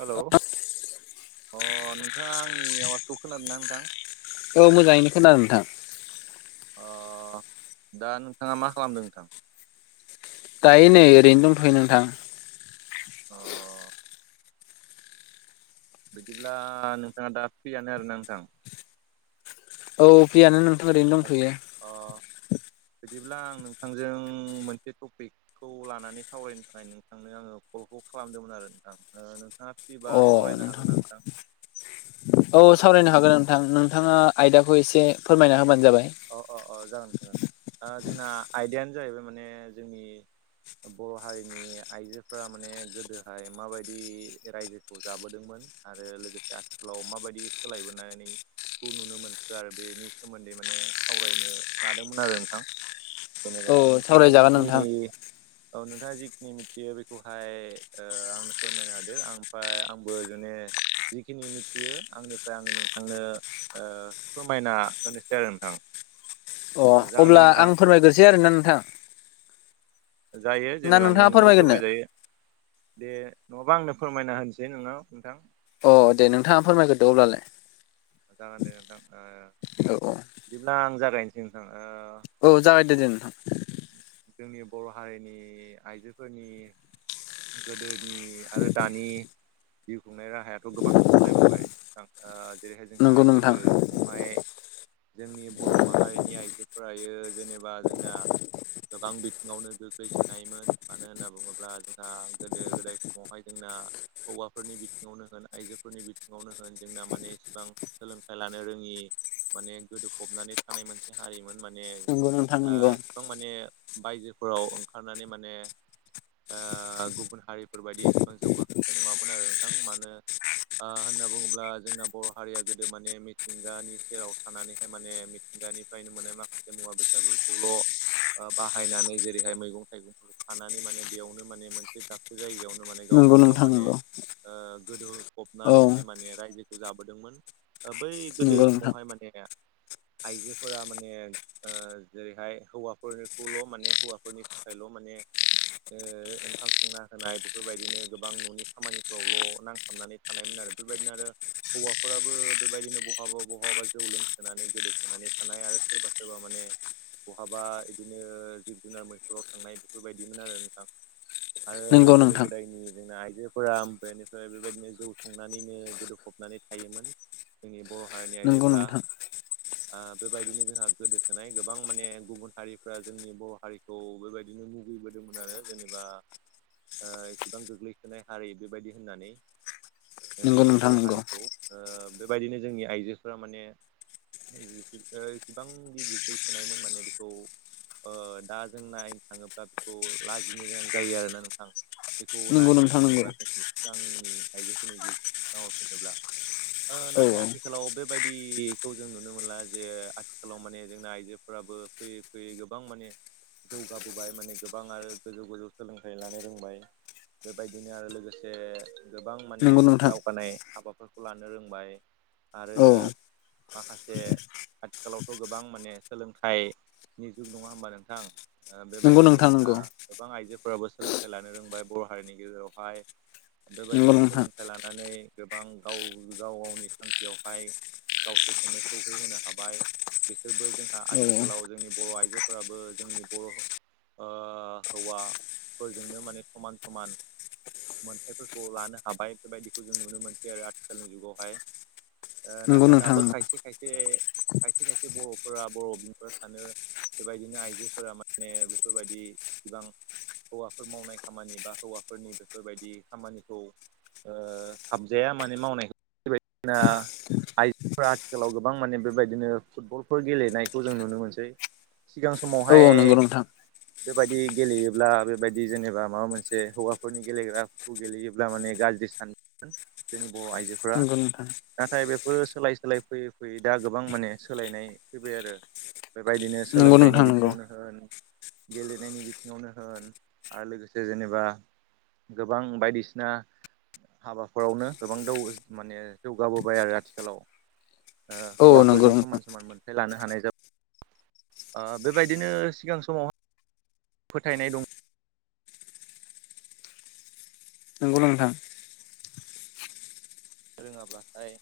Hello अ नोंथाङा आंनि आवाजखौ खोनादों ना नोंथां औ मोजाङैनो खोनादों नोंथां। अ दा नोंथाङा मा खालामदों नोंथां? दायो नै ओरैनो दंथ'यो नोंथां। अ बिदिब्ला नोंथाङा दा फ्रियानो आरोना नोंथां? औ फ्रियानो नोंथां ओरैनो दंथ'यो। अ बिदिब्ला आं नोंथांजों मोनसे टपिक खौ लानानै सावरायनो थाखाय नोंथांनो आङो कलखौ खालामदोंमोन आरो नोंथां ओ नोंथाङा फैबा सावरायनो हागोन ना नोंथां? औ सावरायनो हागोन नोंथां नोंथाङा आयदाखौ एसे फोरमायना होबानो जाबाय। अ अ अ जागोन जोंना आयदायानो जाहैबाय माने जोंनि बर' हारिनि आइजोफ्रा माने गोदोहाय माबायदि रायजोखौ जाबोदोंमोन आरो लोगोसे आथिखालाव माबायदि सोलायबोनानै खौ नुनो मोनखो आरो बेनि सोमोन्दै माने सावरायनो लादोंमोन आरो नोंथां जेनेबा औ नोंथाङा सावरायजागोन जिखिनि नोंथां औ नोंथाङा जिखिनि मिथियो बेखौहाय ओ आंनो फोरमायनो हादो ओमफ्राय आंबो जुुने जिखिनि मिथियो आंनिफ्राय आङो नोंथांनो ओ फोरमायना होनोसै आरो नोंथां। अ जागोन अब्ला ना नोंथां आं फोरमायग्रोसै आरोना नोंथां। जायो ना जेनेबा नोंथाङा नोंबो फोरमायग्रोनो फोरमायजायो दे नङाबा आंनो फोरमायना होनसै नोंनाव नोंथां अ दे नोंथाङा फोरमायग्रदो अब्लालाय। जागोन दे नोंथां आ औ बिदिब्ला आं जागायनोसै नोंथां आ औ जागायदो दे नोंथां। जोंनि बर' हारिनि आइजोफोरनि गोदोनि आरो दानि जिउ खुंनाय राहाया खौ गोबां सोलायबोबाय ओ जेरैहाय जोंहा नंगौ नोंथां गोदो समावहाय जोंनि बर' माहारिनि आइजोफोरायो जेनेबा जोंना गोबां बिथिङावनो गोग्लैसोनायोमोन मानो होनना बुङोब्ला जोंहा गोदो गोदाय समावहाय जोंना हौवाफोरनि बिथिङावनो होन आइजोफोरनि बिथिङावनो होन जोंना माने इसिबां सोलोंथाइ लानो रोङि माने गोदोफबनानै थानाय मोनसे हारिमोन माने नंगौ नोंथां ओ नंगौ गोबां माने बायजोफोराव ओंखारनानै माने आ गुबुन हारिफोर बायदि एसेबां जौगाखांनाय नङामोन आरो नोंथां मानो आ होनना बुङोब्ला जोंना बर' हारिया गोदो माने मिथिंगानि सेराव थानानैहाय माने दानिफ्रायनो मोननाय माखासे मुवा बेसादफोरखौल' आ बाहायनानै जेरैहाय मैगं थाइगं थानानै माने बेयावनो माने मोनसे दाबसे जायगायाव माने नंगौ गावजों गाव नोंथां माने नंगौ ओ गोदो औ फबनानैहाय माने रायजोखौ जाबोदोंमोन बै गोदो नंगौ नोंथां समावहाय माने आइजोफोरा माने ओ जेरैहाय हौवा फोरखौल' माने हौवाफोरनि थाखायल' माने ओ ओंखाम संना होनाय बेफोरबायदिनो गोबां न'नि खामानिफ्रावल' नांथाबनानै थानायमोन आरो बेबायदिनो आरो हौवाफोराबो बेबायदिनो बहाबा बहाबाबा जौ लोंसोनानै गोदोसोनानै थानाय आरो सोरबा सोरबा माने बहाबा बिदिनो जिब जुनार मैथुराव थांनाय बेफोरबायदिमोन आरो नोंथां आरो नंगौ गोदो नोंथां गोदायनि जोंना आइजोफोरा ओमफ्रायनिफ्राय बेबायदिनो जौ संनानैनो गोदौफबनानै थायोमोन जोंनि बर' हारिनि नंगौ आइजोफ्रा नोंथां बेबायदिनो जोंहा गोदोसोनाय गोबां माने गुबुन हारि जोंनि बर' हारिखौ बेबायदिनो मुगैबोदोंमोन आरो जेनेबा ओ एसेबां गोग्लैसोनाय हारि बेबायदि होननानै नंगौ जोंनि नोंथां बर' नंगौ हारिखौ बेबायदिनो जोंनि आइजोफोरा माने इसिबांखि गोग्लैसोनायमोन माने बेखौ दा जों नायनो थाङोब्ला बेखौ लाजिनो गोनां जायो आरोना नोंथां बेखौ नंगौ नोंथां नंगौ नायहरफिनोबा जोंनि सिगांनि आइजोफोरनि जिउ नायहरफिनोब्ला औ नाथाय औ आथिखालाव बेबायदिखौ जों नुनो मोनला जे आथिखालाव माने जोंना आइजोफोराबो फैयै फैयै गो गोबां माने जौगाबोबाय माने गोबां आरो गोजौ गोजौ सोलोंथाइ लानो रोंबाय। बेबायदिनो आरो लोगोसे गोबां माने नंगौ नोंथां दावगानाय हाबाफोर खौ लानो रोंबाय आरो औ माखासे आथिखालावथ' गोबां माने सोलोंथाइ जुग नङा होमबा नोंथां नंगौ बेबायदिनो नोंथां जोंहा नंगौ गोबां आइजोफोराबो सोलोंथाइ लानो रोंबाय बर' हारिनि गेजेरावहाय नंगौ बेबायदिनो नोंथां सोलों थि लानानै गोबां गाव गाव गावनि थांखियावहाय गावसोरखौनो सटौहैहोनो हाबाय बिसोरबो जोंहा औ आथिखालाव जोंनि बर' आइजोफोराबो जोंनि बर' ओ हौवाफोरजोंनो माने समान समान मोनथायफोरखौ लानो हाबाय बेबायदिखौ जों नुनो मोनसै आरो आथिखालनि जुगावहाय। ओ औ नंगौ नाथाय नोंथां दाबो नंगौ खायसे खायसे खायसे खायसे बर'फोरा बर' बिफा सानो बेबायदिनो आइजोफोरा माने बेफोरबायदि बिबां हौवाफोर मावनाय खामानि बा हौवाफोरनि बेफोरबायदि खामानिखौ ओ थाबजाया माने मावनायखौ बेबायदिसिना आइजोफोरा आथिखालाव गोबां माने बेबायदिनो फुटबलफोर गेलेनायखौ जों नुनो मोनसै सिगां औ समावहाय औ नंगौ नोंथां बेबायदि गेलेयोब्ला बेबायदि जेनेबा माबा मोनसे हौवाफोरनि गेलेग्राखौ गेलेयोब्ला माने गाज्रि सान जोंनि बर' आइजोफोरा नाथाय बेफोरो सोलाय सोलाय फैयै फैयै दा गोबां माने सोलायनाय फैबाय आरो। बेबायदिनो नंगौ नोंथां नंगौ सोलोंथाइनि नोंथां नंगौ बिथिङावनो होन गेलेनायनि बिथिङावनो होन आरो लोगोसे जेनेबा गोबां बायदिसिना हाबाफोरावनो गोबां दाव माने जौगाबोबाय आरो आथिखालाव ओ औ हौवाफोरजों नंगौ समान नोंथां समान मोनथाय लानो हानाय जा ओ बेबायदिनो सिगां समावाय फोथायनाय दं नोंगौ नोंथां रोङाब्लाथाय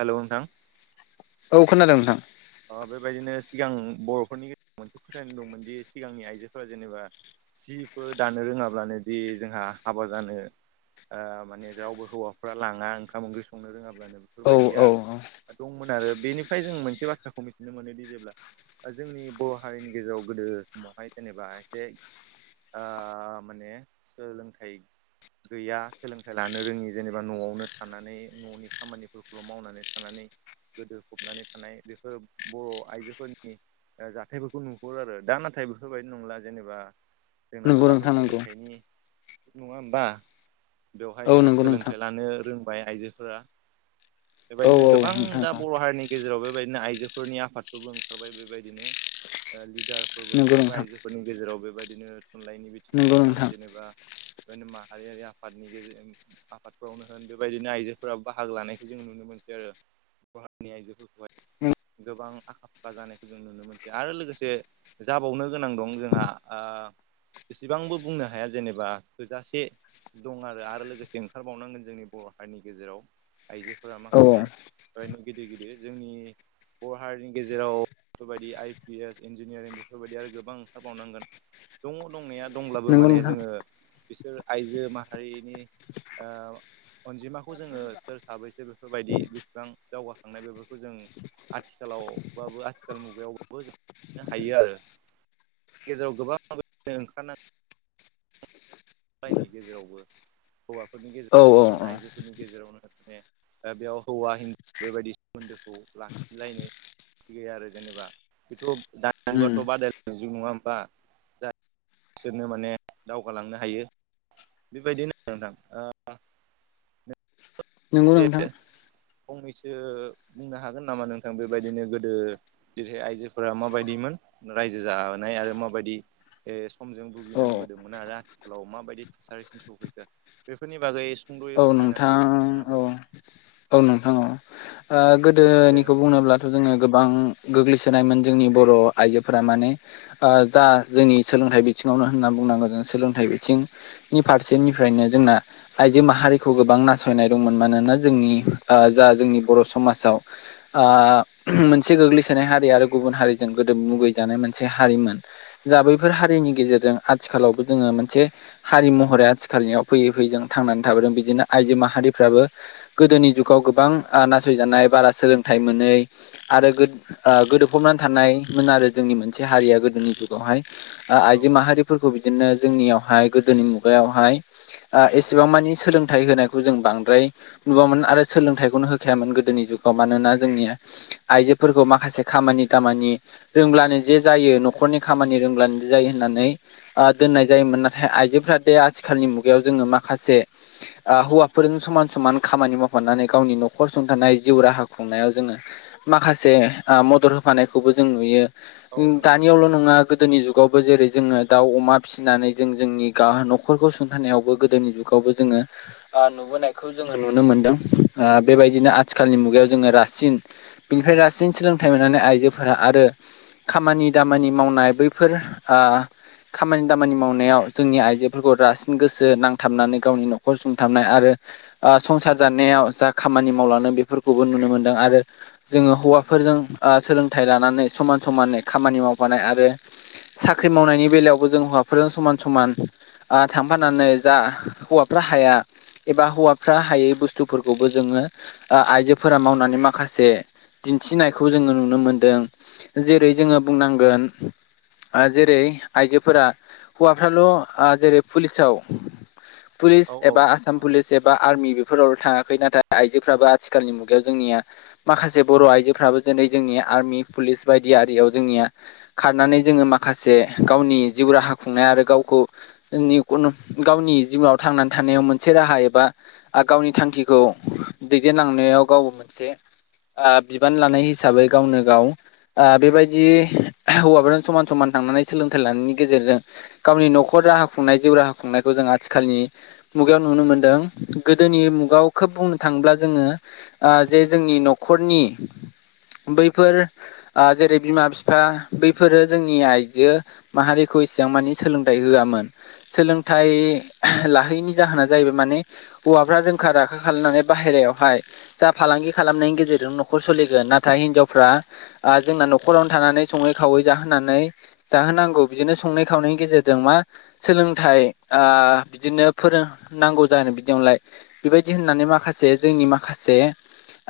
हेलौ नोंथां औ खोनादों नोंथां अ बेबायदिनो सिगां बर'फोरनि गेजेराव मोनसे फोथायनाय दंमोनदि सिगांनि आइजोफोरा जेनेबा जिफोर दानो रोङाब्लानो दि जोंहा हाबा जानो माने रावबो हौवाफ्रा लाङा ओंखाम ओंख्रि संनो रोङाब्लानो औ औ बेफोरबायदिया दंमोन आरो बेनिफ्राय जों मोनसे बाथ्रा खौ मिथिनो मोनोदि जेब्ला जोंनि बर' हारिनि गेजेराव गोदो समावहाय जेनेबा एसे ओ माने सोलोंथाइ गैया सोलोंथाइ लानो रोङि जेनेबा न'आवनो थानानै न'नि खामानिफोरखौल' मावनानै थानानै गोदो फबनानै थानाय बेफोर बर' आइजोफोरनि जाथायफोरखौ नुहरो आरो दा नाथाय बेफोरबायदि नंला जेनेबा जोंनाथ' नंगौ दाथ' नोंथां नंगौ सोलोंथाइनि नङा होमबा औ बेवहाय जोंहा नंगौ नोंथां सोलोंथाइ लानो रोंबाय आइजोफोरा औ बेबायदिनो औ गोबां नोंथां दा औ बर' हारिनि गेजेराव बेबायदिनो आइजो फोरनि आफादफोरबो ओंखारबाय बेबायदिनो लिडारफोरबो नंगौ ओंखारबाय नोंथां आइजोफोरनि गेजेराव बेबायदिनो थुनलाइनि नंगौ बिथिङावनो होन नोंथां जेनेबा [unintelligible] माहारियारि आफादनि गेजेरजों आफादफोरावनो होन बेबायदिनो आइजोफोराबो बाहागो लानायखौ जों नुनो मोनसै आरो हारिनि आइजोफोरखौहाय गोबां आखा - फाखा जानायखौ जों नुनो मोनस आरो लोगोसे जाबावनो गोनां दं जोंहा ओ बेसेबांबो बुंनो हाया जेनेबा थोजासे दं आरो आरो लोगोसे ओंखारबावनांगोन जोंनि बर' हारिनि गेजेराव आइजोफोरा औ माखासे बेनो गिदिर - गिदिर जोंनि बर' हारिनि गेजेराव बेफोरबायदि आइ पि एस इन्जिनियारिं बेफोरबायदि आरो गोबां ओंखारबावनांगोन दङ दंनाया दंब्लाबो नंगौ माने नोंथां जोङो बिसोर आइजो माहारिनि ओ अनजिमाखौ जोङो सोर साबैसे बेफोरबायदि बिसेबां जौवगाखांनाय बेफोरखौ जों‌ आथिखालावबाबो आथिखाल मुगायावबाबो जोंनो [unintelligible] हायो आरो गेजेराव गोबां [unintelligible] ओंखारनानैांगौ बायनि गेजेरावबो हौवाफोरनि औ औ गेजेरावनो होन औ आइजोफोरनि गेजेरावनो होन [unintelligible] बेयाव हौवा हिनजाव बेबायदि सोमोन्दोखौ लाखिलायनो थि गैया आरो जेनेबा बेथ' [unintelligible] दानि जुगाथ' बादायनाय जुग नङा होमबा। बिसोरनो माने दावगालांनो हायो बेबायदिनो आरो नोंथां। नंगौ बे नोंथां फंनैसो बुंनो हागोन नामा नोंथां बेबायदिनो गोदो जेरैहाय आइजोफोरा माबायदिमोन रायजो जानाय आरो माबायदि ओ समजों औ भुगिनांबोदोंमोन आरो आथिखालाव माबायदि थासारि [unintelligible] खा बेफोरनि बागै सुंद'यै औ फोरमायना होलाय नोंथां नोंथाङाबो औ औ नोंथा‌ औ ओ दे गोदोनिखौ बुंनोब्ला थ' जोङो गोबां गोग्लैसोनायमोन जोंनि बर' आइजोफोरा माने ओ जा जोंनि सोलोंथाइ बिथिङावनो होनना बुंनांगोन जों सोलोंथाइ बिथिं नि फारसेनिफ्रायनो जोंना आइजो माहारिखौ गोबां नासयनाय दंमोन मानोना जोंनि ओ जा जोंनि बर' समाजाव ओ मोनसे गोग्लैसोनाय हारि आरो गुबुन हारिजों गोदो मुगैजानाय मोनसे हारिमोन। जा बैफोर हारिनि गेजेरजों आथिखालावबो जोङो मोनसे हारि महरै आथिखालनियाव फैयै फैयैजों थांनानै थाबोदों बिदिनो आइजो माहारिफ्राबो गोदोनि जुगाव गोबां ओ नासयजानाय बारा सोलोंथाइ मोनै आरो गो ओ गोदोफबनानै थानायमोन आरो जोंनि मोनसे हारिया गोदोनि जुगावहाय ओ नोंथां। औ आइजो औ माहारिफोरखौ बिदिनो जोंनियावहाय गोदोनि मुगायावहाय ओ एसेबां मानि सोलोंथाइ होनायखौ जों बांद्राय नुवामोन आरो सोलोंथाइखौनो होखायामोन गो गोदोनि जुगाव मानोना जोंनि आइजोफोरखौ माखासे खामानि दामानि रोंब्लानो जे जायो न'खरनि खामानि रोंब्लानो जे जायो होननानै ओ दोननाय जायोमोन नाथाय आइजोफोरा दे आथिखालनि मुगायाव जोङो माखासे ओ हौवाफोरजों समान समान खामानि मावफानानै गावनि न'खर सुंथानाय जिउ राहा खुंनायाव जोङो माखासे ओ मदद होफानायखौबो जों नुयो। औ उम नंगौ नोंथां दानियावल' नङा गोदोनि जुगावबो जेरै जोङो दाउ, अमा फिसिनानै जों जोंनि गाह न'खरखौ सुंथानायावबो गोदोनि जुगावबो जोङो ओ नुबोनायखौ जोङो नुनो मोनदों ओ बेबायदिनो आथिखालनि मुगायाव जोङो रासिन बेनिफ्राय रासिन सोलोंथाइ मोननानै आइजोफोरा आरो खामानि दामानि मावनाय बैफोर आ खामानि दामानि मावनायाव जोंनि आइजोफोरखौ रासिन गोसो नांथाबनानै गावनि न'खर सुंथाबनाय आरो ओ संसार जानायाव जा खामानि मावलाङो बेफोरखौबो नुनो मोन्दों आरो जोङो हौवाफोरजों ओ सोलोंथाइ लानानै समान समानै खामानि मावफानाय आरो साख्रि मावनायनि बेलायावबो जों हौवाफोरजों समान - समान ओ थांफानानै जा हौवाफ्रा हाया एबा हौवाफ्रा हायै बुस्थुफोरखौबो जोङो ओ आइजोफोरा मावनानै माखासे दिन्थिनायखौ जोङो नुनो मोनदों। जेरै जोङो बुंनांगोन। ओ जेरै आइजोफोरा हौवाफ्राल' आ जेरै पुलिसाव पुलिस औ औ एबा आसाम नोंथां पुलिस एबा आर्मि बेफोराव थाङाखै नाथाय आइजोफ्राबो आथिखालनि मुगायाव जोंनिया माखासे बर' आइजोफ्राबो दिनै जोंनि आर्मि पुलिस बायदि आरियाव जोंनिया खारनानै जोङो माखासे गावनि जिउ राहा खुंनाय आरो गावखौ जोंनि उन गावनि जिउवाव थांनानै थानायाव मोनसे राहा एबा आ गावनि थांखिखौ दैदेनलांनायाव गाव मोनसे ओ बिबान लानाय हिसाबै गावनो गाव ओ बेबायदि हौवाफोरजों समान समान थांनानै सोलोंथाइ लानायनि गेजेरजों गावनि न'खर राहा खुंनाय जिउ राहा खुंनायखौ जों आथिखालनि मुगायाव नुनो मोनदों गोदोनि मुगायाव खोब बुंनो थाङोब्ला जोङो ओ जे जोंनि न'खरनि बैफोर आ जेरै बिमा बिफा बैफोरो जोंनि आइजो माहारिखौ इसेबां मानि सोलोंथाइ होआमोन। सोलोंथाइ लाहोयिनि जाहोना जाहैबाय माने हौवाफ्रा रोंखा राखा खालामनानै बाहेरायाव हाय जा फालांगि खालामनायनि गेजेरजों न'खर सोलिगोन नाथाय हिनजावफ्रा आ जोंना न'खरावनो थानानै सङै खावै जाहोनानै जाहोनांगौ बिदिनो संनाय खावनायनि गेजेरजों मा सोलोंथाइ आ बिदिनो फोरोंनांगौ जानाय बिदियावलाय बेबायदि होननानै माखासे जोंनि माखासे।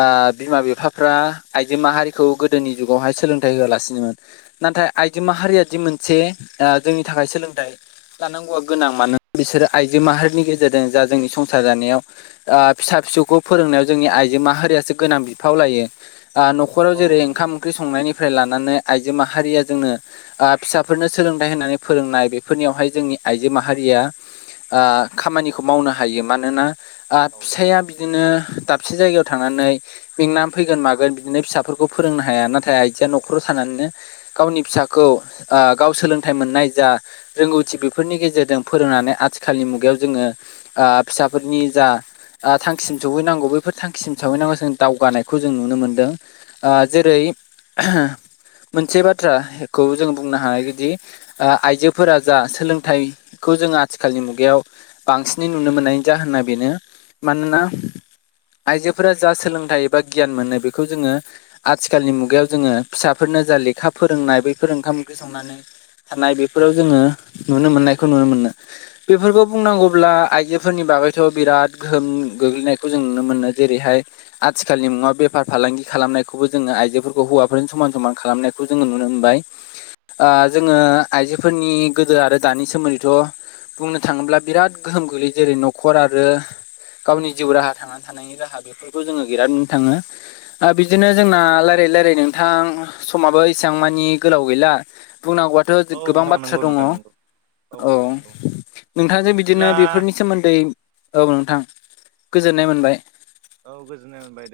आं बिमा बिफाफ्रा आइजो माहारिखौ गोदोनि जुगावहाय सोलोंथाइ होआलासिनो नाथाय आइजो माहारिया जि मोनसे आं जोंनि थाखाय सोलोंथाइ लानांगौआ गोनां मानोना बिसोरो आइजो माहारिनि गेजेरजों जा जोंनि संसार जानायाव आ फिसा फिसौ खौ फोरोंनायाव जोंनि आइजो माहारियासो गोनां बिफाव लायो आ नखराव औ जेरै नंगौ ओंखाम ओंख्रि सं संनायनिफ्राय लानानै आइजो माहारिया जोंनो आ फिसाफोरनो सोलोंथाइ होननानै फोरोंनाय बेफोरनियावहाय जोंनि आइजो माहारिया ओ खामानिखौ मावनो हायो मानोना आ औ फिसाया बि बिदिनो दाबसे जायगायाव थांनानै। मेंनानै फैगोन मागोन बिदिनो फिसाफोरखौ फोरोंनो हाया नाथाय आइजोया न'खराव थानानैनो गावनि फिसाखौ आ गाव सोलोंथाइ मोननाय जा रोंगौथि बेफोरनि गेजेरजों फोरोंनानै आथिखालनि मुगायाव जोङो आ फिसाफोरनि जा ओ थांखिसिम सौहैनांगौ बैफोर थांखिसिम सौहैनांगौ जों दावगानायखौ जों नुनो मोन्दों। आ जेरै मोनसे बाथ्राखौ जों बुंनो हायो दि आ आइजोफोरा जा सोलोंथाइखौ जों आथिखालनि मुगायाव बांसिनै नुनो मोननायनि जाहना बेनो मानोना आइजोफोरा जा सोलोंथाइ एबा गियान मोनो बेखौ जोङो आथिखालनि मुगायाव जोङो फिसाफोरनो जा लेखा फोरोंनाय बैफोर ओंखाम ओंख्रि संनानै थानाय बेफोराव जोङो नुनो मोननायखौ नुनो मोनो। बेफोरखौ बुंनांगौब्ला आइजोफोरनि बागैथ' बिराद गोहोम गोग्लैनायखौ जों नुनो मोनो जेरैहाय। आथिखालनि मुङा बेफार फालांगि खालामनायखौबो जोङो आइजोफोरखौ हौवाफोरजों समान समान खालामनायखौ खौ जोङो नुनो मोनबाय। आ जोङो आइजोफोरनि गोदो आरो दानि सोमोन्दैथ' बुंनो थाङोब्ला बिराद गोहोम गोग्लैयो जेरै न'खर आरो गावनि जिउ राहा थांना थानायनि राहा बेफोरखौ जोङो बिरादनो नुनो थाङो। आं बिदिनो जोंना रायलायै रायलायै नोंथां समाबो इसेबां मानि गोलाव गैला। बुंनांगौआथ' औ गोबां नोंथां बाथ्रा नंगौ दङ। नोंथां नंगौ औ नोंथांजों बिदिनो बिदिब्ला बेफोरनि सोमोन्दै औ नोंथां गोजोननाय मोनबाय। औ गोजोननाय मोनबाय दे।